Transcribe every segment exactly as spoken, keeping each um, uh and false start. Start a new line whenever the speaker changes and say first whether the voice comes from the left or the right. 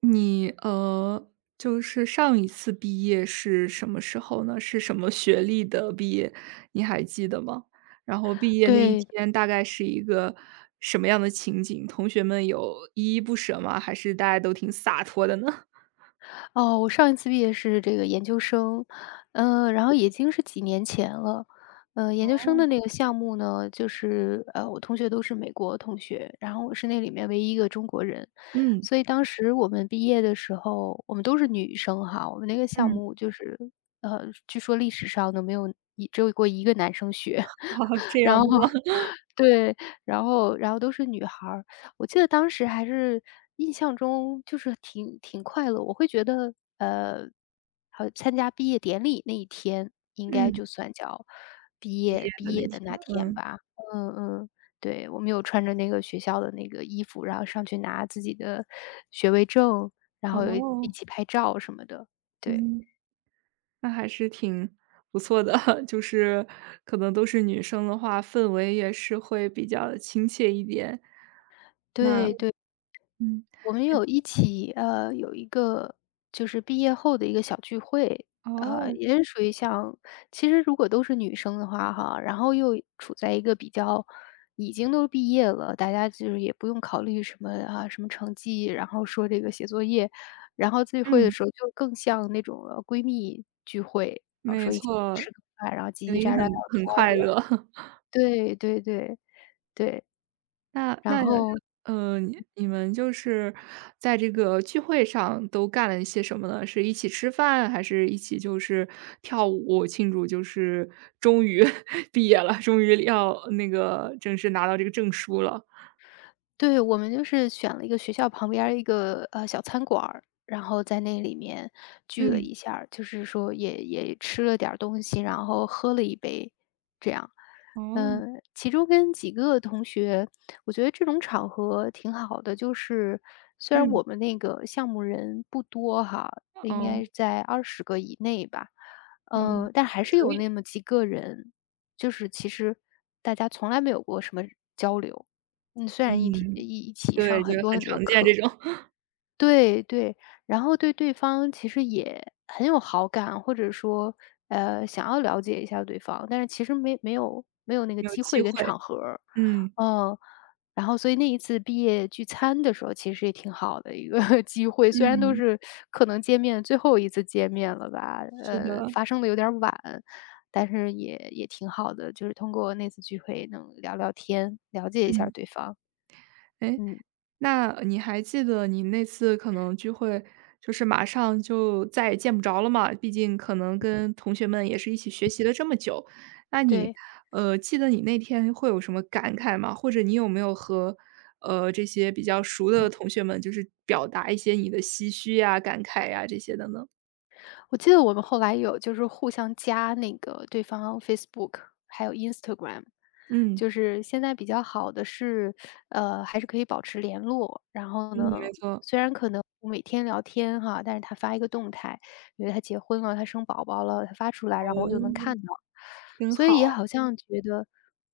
right: 你呃，就是上一次毕业是什么时候呢？是什么学历的毕业，你还记得吗？然后毕业那一
left: 对，
right: 天大概是一个什么样的情景？同学们有依依不舍吗？还是大家都挺洒脱的呢？
left: 哦，我上一次毕业是这个研究生，嗯，然后已经是几年前了。嗯，研究生的
right: 哦。
left: 那个项目呢，就是呃，我同学都是美国同学，然后我是那里面唯一一个中国人，
right: 嗯，
left: 所以当时我们毕业的时候，我们都是女生哈，我们那个项
right: 嗯，
left: 目就是呃，据说历史上都没有一只有过一个男生学，
right: 哦，这
left: 然
right: 样
left: 后
right: 的吗？
left: 对，然后然后都是女孩儿。我记得当时还是印象中就是挺挺快乐，我会觉得，呃，好参加毕业典礼那一天，应该
right: 嗯，
left: 就算叫毕
right: 毕业
left: 业
right: 的
left: 毕
right: 那
left: 业
right: 天，
left: 的那天
right: 嗯，
left: 吧。嗯嗯，对，我们有穿着那个学校的那个衣服，然后上去拿自己的学位证，然后有一一
right: 哦，
left: 起拍照什么的，对，
right: 嗯。那还是挺不错的，就是可能都是女生的话，氛围也是会比较亲切一点。那嗯
left: 对对。
right: 嗯
left: 我们有一起，呃，有一个就是毕业后的一个小聚会，呃，
right: 哦，
left: 也是属于像其实如果都是女生的话哈，然后又处在一个比较已经都毕业了，大家就是也不用考虑什么啊什么成绩，然后说这个写作业，然后聚会的
right: 嗯，
left: 时候就更像那种呃闺蜜聚会啊，
right: 没
left: 说一起
right: 错，
left: 吃个饭，然后叽
right: 肯
left: 叽喳
right: 定
left: 喳聊
right: 很很
left: 天儿
right: 快
left: 这样。
right: 乐。
left: 对对对对，
right: 那
left: 然
right: 那，
left: 后
right: 呃，你你们就是在这个聚会上都干了一些什么呢？是一起吃饭，还是一起就是跳舞庆祝，就是终于 毕业了，终于要那个正式拿到这个证书了？
left: 对，我们就是选了一个学校旁边儿一个呃小餐馆儿，然后在那里面聚了
right: 嗯，
left: 一下儿就是说也也吃了点儿东西，然后喝了一杯，这样。
right: 哦。
left: 嗯，其中跟几个同学，我觉得这种场合挺好的，就是虽然
right: 嗯，
left: 我们那个项目人不多哈，应
right: 哦，
left: 该在二十个以内吧，
right: 嗯。
left: 嗯，但还
right: 也
left: 是
right: 可
left: 有
right: 以，
left: 那么几个人，就是其实大家从来没有过什么交流。嗯，虽然一体一
right: 嗯，
left: 一起上
right: 对，就
left: 很
right: 是
left: 多
right: 很
left: 很多
right: 常见这
left: 课，
right: 种，
left: 对对，然后对对方其实也很有好感，或者说，呃，想要了解一下对方，但是其实没没有没有那个
right: 没有
left: 机
right: 机
left: 会
right: 会，
left: 跟场合儿
right: 嗯。
left: 嗯，然后所以那一次毕业聚餐的时候，其实也挺好的一个 机会，虽然都
right: 嗯，
left: 是可能见面最后一次见面了吧，
right: 是
left: 呃，
right: 的，
left: 发生的有点儿晚，但是也也挺好的，就是通过那次聚会能聊聊天，了解一下
right: 嗯。
left: 对方，
right: 哎
left: 嗯。
right: 那你还记得你那次可能聚会，就是马上就再也见不着了嘛，毕竟可能跟同学们也是一起学习了这么久。那你，
left: 对，
right: 呃，记得你那天会有什么感慨吗？或者你有没有和，呃，这些比较熟的同学们，就是表达一些你的唏嘘呀、感慨呀这些的呢？
left: 我记得我们后来有就是互相加那个对方 Facebook,还有 Instagram,
right: 嗯。
left: 就是现在比较好的是，呃，还是可以保持联络。然后
right: 嗯，
left: 呢，
right: 没错。
left: 虽然可能不每天聊天哈，但是他发一个动态，比如他结婚了，他生宝宝了，他发出来，然后
right: 哦，
left: 我就能看到。
right: 真
left: 所以也
right: 好。
left: 好嗯像觉得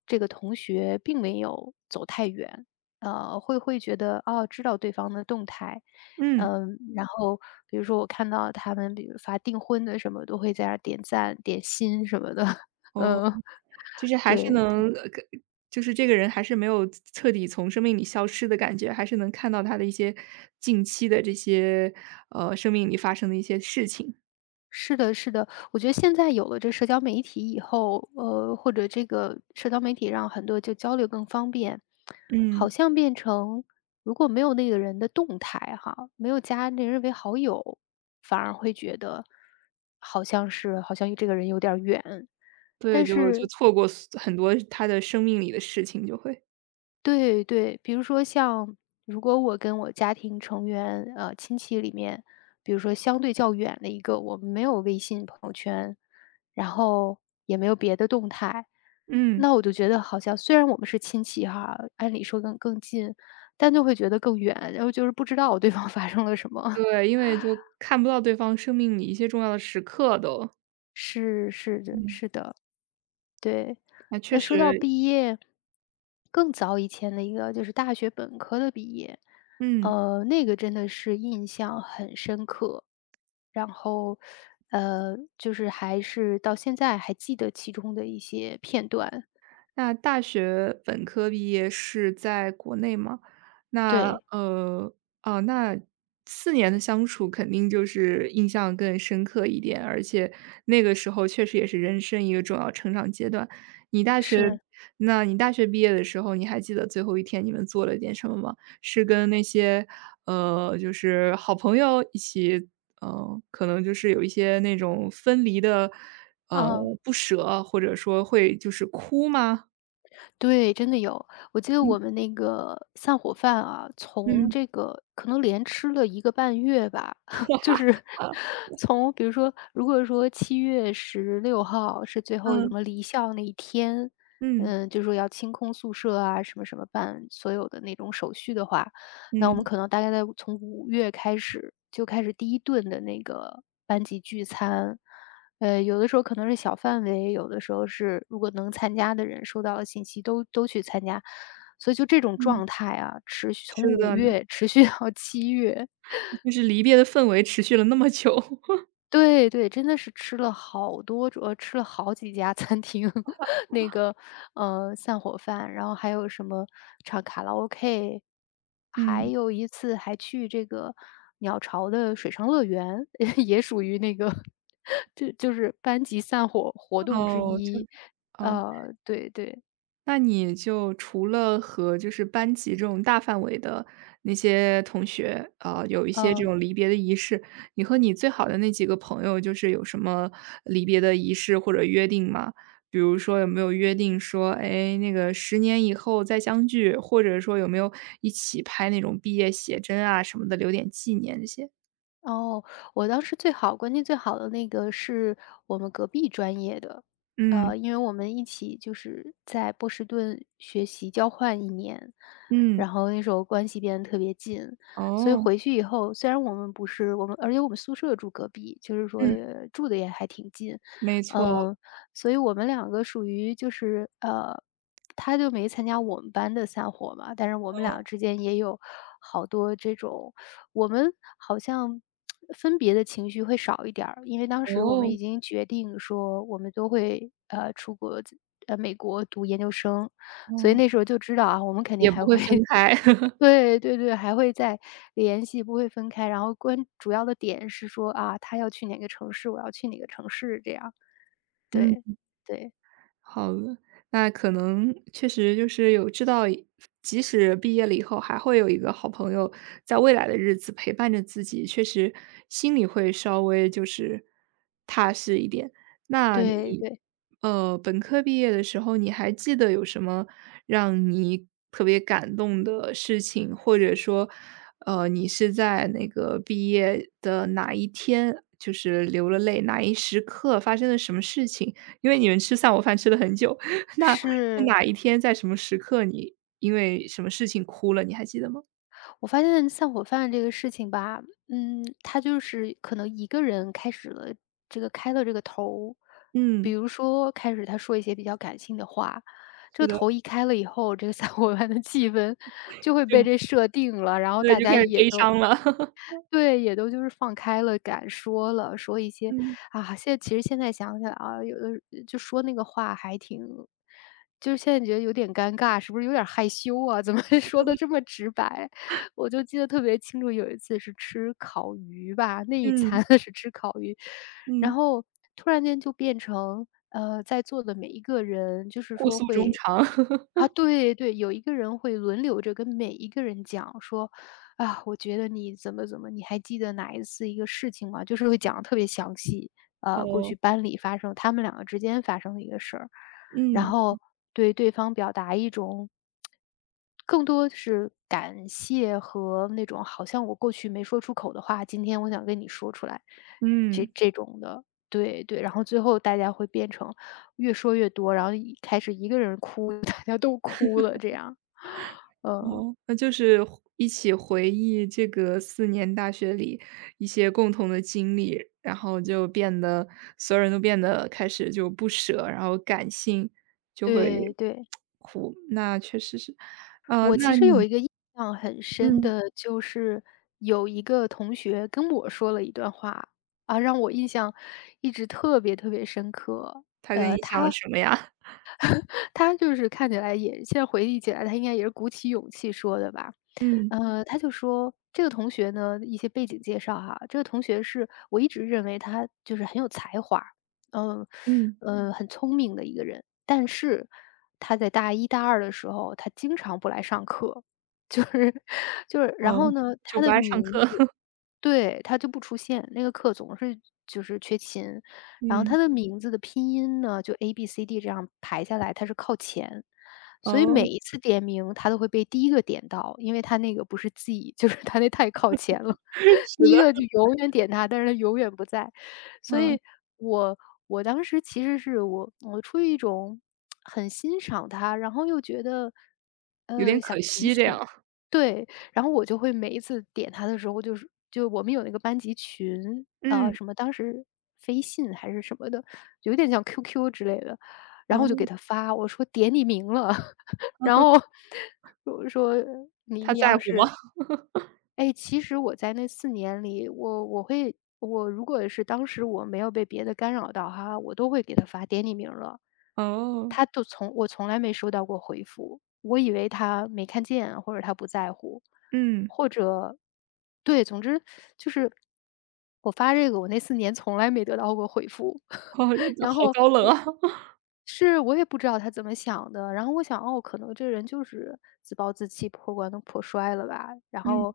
left: 这个同学并没有走太远。呃，会会觉得，哦，知道对方的动态。
right: 嗯，
left: 嗯，然后比如说我看到他们比如发订婚的什么，都会在那儿点赞、点心什么的，
right: 哦，
left: 嗯，
right: 就是还是
left: 对。
right: 能呃跟就是这个人还是没有彻底从生命里消失的感觉，还是能看到他的一些近期的这些，呃，生命里发生的一些事情。
left: 是的，是的，我觉得现在有了这社交媒体以后，呃，或者这个社交媒体让很多就交流更方便，
right: 嗯，
left: 好像变成如果没有那个人的动态哈，没有加那人为好友，反而会觉得好像是好像与这个人有点儿远，
right: 对，
left: 但
right: 就就
left: 是
right: 错过很多他的生命里的事情就会。
left: 对对，比如说像如果我跟我家庭成员，呃，亲戚里面，比如说相对较远的一个，我们没有微信朋友圈，然后也没有别的动态，
right: 嗯，
left: 那我就觉得好像虽然我们是亲戚哈，按理说更更近，但就会觉得更远，然后就是不知道对方 发生了什么。
right: 对，因为就看不到对方生命里一些重要的时刻都。
left: 是是的
right: 嗯，
left: 是的。对，
right: 那确
left: 那说到
right: 实
left: 毕业，更早以前的一个就是大学本科的毕业，
right: 嗯。
left: 呃，那个真的是印象很深刻，然后，呃，就是还是到现在还记得其中的一些片段。
right: 那大学本科毕业是在国内吗？那
left: 对，
right: 呃，哦，那四年的相处肯定就是印象更深刻一点，而且那个时候确实也是人生一个重要成长阶段。你大学嗯
left: 是，
right: 那你大学毕业的时候，你还记得最后一天你们做了点什么吗？是跟那些，呃，就是好朋友一起，呃，可能就是有一些那种分离的，呃，
left: 啊。
right: 不舍，或者说会就是哭吗？
left: 对，真的有。我记得
right: 嗯
left: 我们那个散伙饭啊，从
right: 嗯，
left: 这个可能连吃了一个半月吧，就是
right: 好
left: 从比如说，如果说七月十六号是最后什
right: 嗯，
left: 么离校那一天，
right: 嗯，
left: 嗯，就说要清空宿舍啊，什么什么办所有的那种手续的话，那我们
right: 嗯，
left: 可能大概在从五月开始，就开始第一顿的那个班级聚餐。呃，有的时候可能是小范围，有的时候是如果能参加的人收到了信息都都去参加，所以就这种
right: 嗯，
left: 状态啊，持续从
right: 是
left: 五
right: 的呢。
left: 月持续到七月。
right: 就是离别的氛围持续了那么久。
left: 对对，真的是吃了好多种呃，吃了好几家 餐厅，那个，呃，散伙饭，然后还有什么唱卡拉 OK,还
right: 嗯。
left: 有一次还去这个鸟巢的水上乐园，也属于那个 就就是班级散伙活动之
right: 哦，就
left: 一。
right: 哦。
left: 呃，对对，
right: 那你就除了和就是班级这种大范围的那些同学，啊，有一些这
left: 嗯。
right: 种离别的仪式，你和你最好的那几个朋友就是有什么离别的仪式或者约定吗？比如说有没有约定说，哎，那个十年以后再相聚，或者说有没有一起拍那种毕业写真啊什么的，留点纪念这些？
left: 哦，我当时最好关系最好的那个是我们隔壁专业的，
right: 嗯，
left: 呃，因为我们一起就是在波士顿学习交换一年，
right: 嗯，
left: 然后那时候关系变得特别近，所以
right: 哦，
left: 回去以后，虽然我们不是我们，而且我们宿舍住隔壁，就是说
right: 嗯，
left: 住的也还挺近，
right: 没错，
left: 嗯、所以我们两个属于就是呃，他就没参加我们班的散伙嘛，但是我们俩之间也有好多这种，我们好像分别的情绪会少一点儿，因为当时我们
right: 哦，
left: 已经决定说我们都会呃出国自呃美国读研究生，所以
right: 哦，
left: 那时候就知道啊，我们肯定
right: 也不
left: 还
right: 会
left: 会
right: 分 开。
left: 对对对，还会再联系，不会分开。然后关主要的点是说啊，他要去哪个城市，我要去哪个城市，这样对
right: 嗯。
left: 对。
right: 好的，那可能确实就是有知道，即使毕业了以后，还会有一个好朋友在未来的日子陪伴着自己，确实心里会稍微就是踏实一点。那
left: 对
right: 你，
left: 对，
right: 呃，本科毕业的时候，你还记得有什么让你特别感动的事情，或者说，呃，你是在那个毕业的哪一天，就是流了泪，哪一时刻发生了什么事情？因为你们吃散伙饭吃了很久，那是
left: 是。
right: 哪一天在什么时刻你因为什么事情哭了，你还记得吗？
left: 我发现散伙饭这个事情吧，嗯，他就是可能一个人开始了这个开了这个头，比
right: 嗯，
left: 如说开始他说一些比较感性的话，这
right: 是
left: 个
right: 的，
left: 头一开了以后，这个散 伙饭的气氛就会
right: 就
left: 被这设定了，然后
right: 对，
left: 大
right: 就
left: 家
right: 开始
left: 也
right: 悲
left: 都
right: 伤了。
left: 对，也都就是放开了，敢说了，说一些
right: 嗯，
left: 啊，现在其实现在想起来啊，有的就说那个话还挺就是现在觉得有点尴尬，是不是有点害羞啊？怎么会说的这么直白？我就记得特别清楚，有一次是吃烤鱼吧，那一餐
right: 嗯，
left: 是吃烤鱼，然
right: 嗯，
left: 后突然间就变成呃，在座的每一个人就是
right: 互
left: 说
right: 诉衷
left: 会。
right: 肠。
left: 啊，对对，有一个人会轮流着跟每一个人讲说，啊，我觉得你怎么怎么，你还记得哪一次一个事情吗？就是会讲的特别详细，呃，过
right: 哦，
left: 去班里发生他们两个之间发生的一个事儿，然
right: 嗯，
left: 后对对方表达一种更多是感谢和那种好像我过去没说出口的话，今天我想跟你说出来，这
right: 嗯。
left: 这种的。对对，然后最后大家会变成越说越多，然后一开始一个人哭，大家都哭了，这样。嗯，
right: 哦，那就是回一起回忆这个四年大学里一些共同的经历，然后就变得所有人都变得开始就不舍，然后感性，就会
left: 对对。
right: 哭，那确实是。啊，
left: 我其
right: 那
left: 实有
right: 你
left: 一个印象很深
right: 嗯，
left: 的，就是有一个同学跟我说了一段话，啊，让我印象一直特别特别深刻。
right: 他跟你讲了什么呀？
left: 他就是看起来也现在回忆起来，他应该也是鼓起勇气说的吧。
right: 嗯，
left: 嗯。呃他就说这个同学呢一些背景介绍哈，这个同学是我一直认为他就是很有才华，嗯，
right: 嗯。
left: 嗯。呃很聪明的一个人。但是他在大一大二的时候，他经常不来上课，就是 就是然
right: 哦，
left: 后呢，
right: 就
left: 他
right: 不
left: 的
right: 爱上
left: 名
right: 课，
left: 字， 对，他就不出现，那个课总是就是缺勤。然后
right: 嗯，
left: 他的名字的拼音呢，就 A B C D 这样排下来，他是靠前。所以每
right: 哦，
left: 一次点名他都会被第一个点到，因为他那个不是 Z，就是他那太靠前了，
right: 是
left: 第
right: 的，
left: 一个就永远点他，但是他永远不在。所
right: 嗯，
left: 以我我当时其实是我我出于一种很欣赏他，然后又觉得，
right: 有点
left: 呃，想
right: 可
left: 提
right: 惜这
left: 醒，
right: 样。
left: 对，然后我就会每一次点他的时候，就是就我们有那个班级群，呃，
right: 嗯，
left: 什么当时飞信还是什么的，有点像 Q Q 之类的，然后我就给
right: 哦，
left: 他发，我说点你名了。然后 我说：“你
right: 他
left: 你
right: 在
left: 要
right: 乎
left: 是”
right: 吗？
left: 哎，其实我在那四年里，我我会我如果是当时我没有被别的干扰到哈，我都会给他发点你名儿了。
right: 哦，
left: 他都从我从来没收到过回复，我以为他没看见，或者他不在乎，
right: 嗯，
left: 或者，对，总之就是我发这个，我那四年从来没得到过回复。
right: 哦，
left: 然
right: 好
left: 后
right: 高冷啊。
left: 是，我也不知道他怎么想的。然后我想，哦，可能这人就是自暴自弃、破罐子破摔了吧。然
right: 嗯
left: 后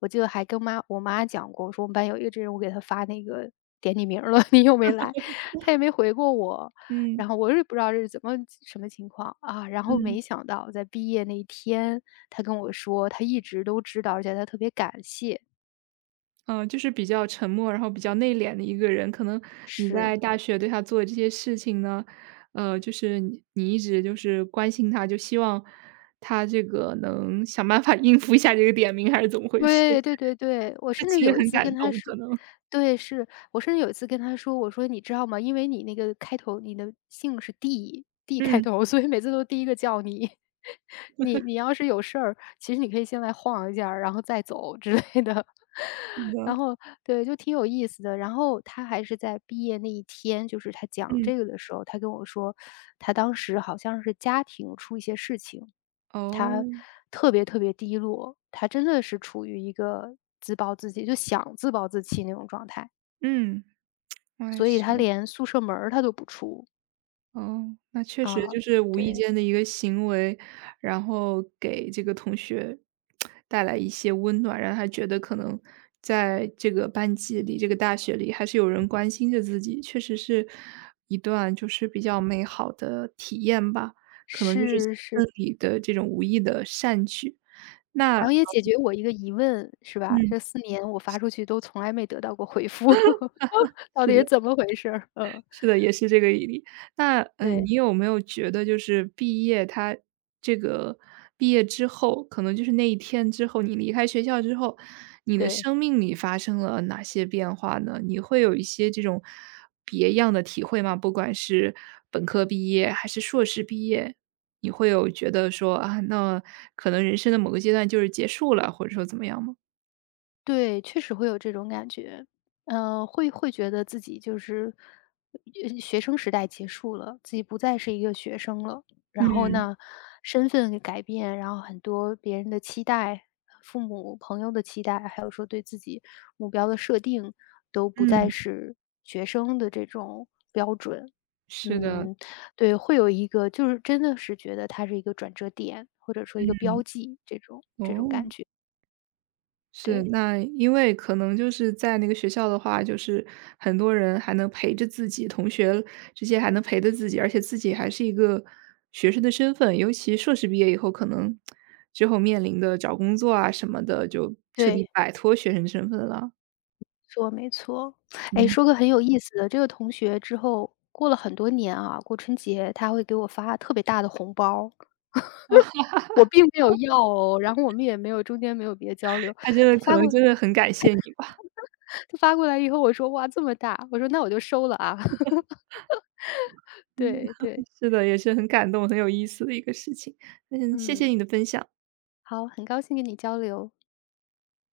left: 我记得还跟妈我妈讲过，我说我们班有一个这人，我给他发那个点你名儿了，你又没来，他也没回过我。
right: 嗯
left: 然后我也不知道这是怎么什么情况啊。然后
right: 嗯，
left: 没想到在毕业那一天，他跟我说他一直都知道，而且他特别感谢。
right: 呃，就是比较沉默，然后比较内敛的一个人。可能你
left: 是，
right: 在大学对他做的这些事情呢，呃，就是你你一直就是关心他，就希望他这个能想办法 应付一下这个点名，还是怎么回事？
left: 对对对对，我
right: 他
left: 甚
right: 其
left: 至
right: 实
left: 有一
right: 很
left: 次
right: 感
left: 跟他
right: 动，
left: 说，
right: 可能。
left: 对，是，我甚至有一次跟他说，我说：“你知道吗？因为你那个开头，你的姓是 D，D 开
right: 嗯，
left: 头，所以每次都第一个叫你。你你要是有事儿，其实你可以先来晃一下儿然后再走之类的。
right: 是 的，
left: 然后，对，就挺有意思的。然后他还是在毕业那一天，就是他讲
right: 嗯，
left: 这个的时候，他跟我说，他当时好像是家庭出一些事情。
right: 哦，
left: 他特别特别低落，他真的是处于一个自暴自弃，就想自暴自弃那种状态，
right: 嗯，我也
left: 所以
right: 是
left: 他
right: 的。
left: 连宿舍门儿他都不出
right: 哦，那确实
left: 啊，
right: 就是无意
left: 对，
right: 间的一个行为，然后给这个同学带来一些温暖，让他觉得可能在这个班级里、这个大学里还是有人关心着自己，确实是一段就是比较美好的体验吧。可能就是气
left: 是是，
right: 氛里的这种无意的善举，那
left: 然后也解决我一个疑问，是吧？
right: 嗯，
left: 这四年我发出去都从来没得到过回复，到
right: 是
left: 底
right: 的。
left: 是怎么回事儿？嗯，
right: 是的，也是这个毅力那，呃嗯。呃
left: 对
right: 你有没有觉得就是毕业他这个毕业之后，可能就是那一天之后，你离开学校之后，你的
left: 对。
right: 生命里发生了哪些变化呢？你会有一些这种别样的体会吗？不管是本科毕业还是硕士毕业，你会有觉得说，啊，那可能人生的某个阶段就是结束了，或者说怎么样吗？
left: 对，确实会有这种感觉。呃，会会觉得自己就是，呃学生时代结束了，自己不再是一个学生了。然后
right: 嗯，
left: 呢，身份改变，然后很多别人的期待、父母、朋友的期待，还有说对自己目标的设定，都不再
right: 嗯，
left: 是学生的这种标准。
right: 是的，
left: 嗯，对，会有一个就是真的是觉得它是一个转折点，或者说一个标记，这种这种感
right: 哦。
left: 觉。
right: 是，
left: 对，
right: 那因为可能就是在那个学校的话，就是很多人还能陪着自己，同学之间还能陪着自己，而且自己还是一个学生的身份，尤其硕士毕业以后，可能之后面临的找工作啊什么的，就彻底
left: 对。
right: 摆脱学生身份了。
left: 说没错。哎，
right: 嗯，
left: 说个很有意思的，这个同学之后过了很多年啊，过春节他会给我发特别大的红包，
right: 哇，
left: 我并没有要哦，然后我们也没有中间没有别的交流。
right: 他真的
left: 他
right: 可
left: 发
right: 能
left: 过
right: 真的很感谢你吧，
left: 他发过来以后，我说：“哇，这么大！”我说：“那我就收了啊。
right: 嗯
left: 对对，
right: 是的，也是很感动，很有意思的一个事情。嗯，谢谢
left: 嗯，
right: 你的分享。
left: 好，很高兴跟你交流。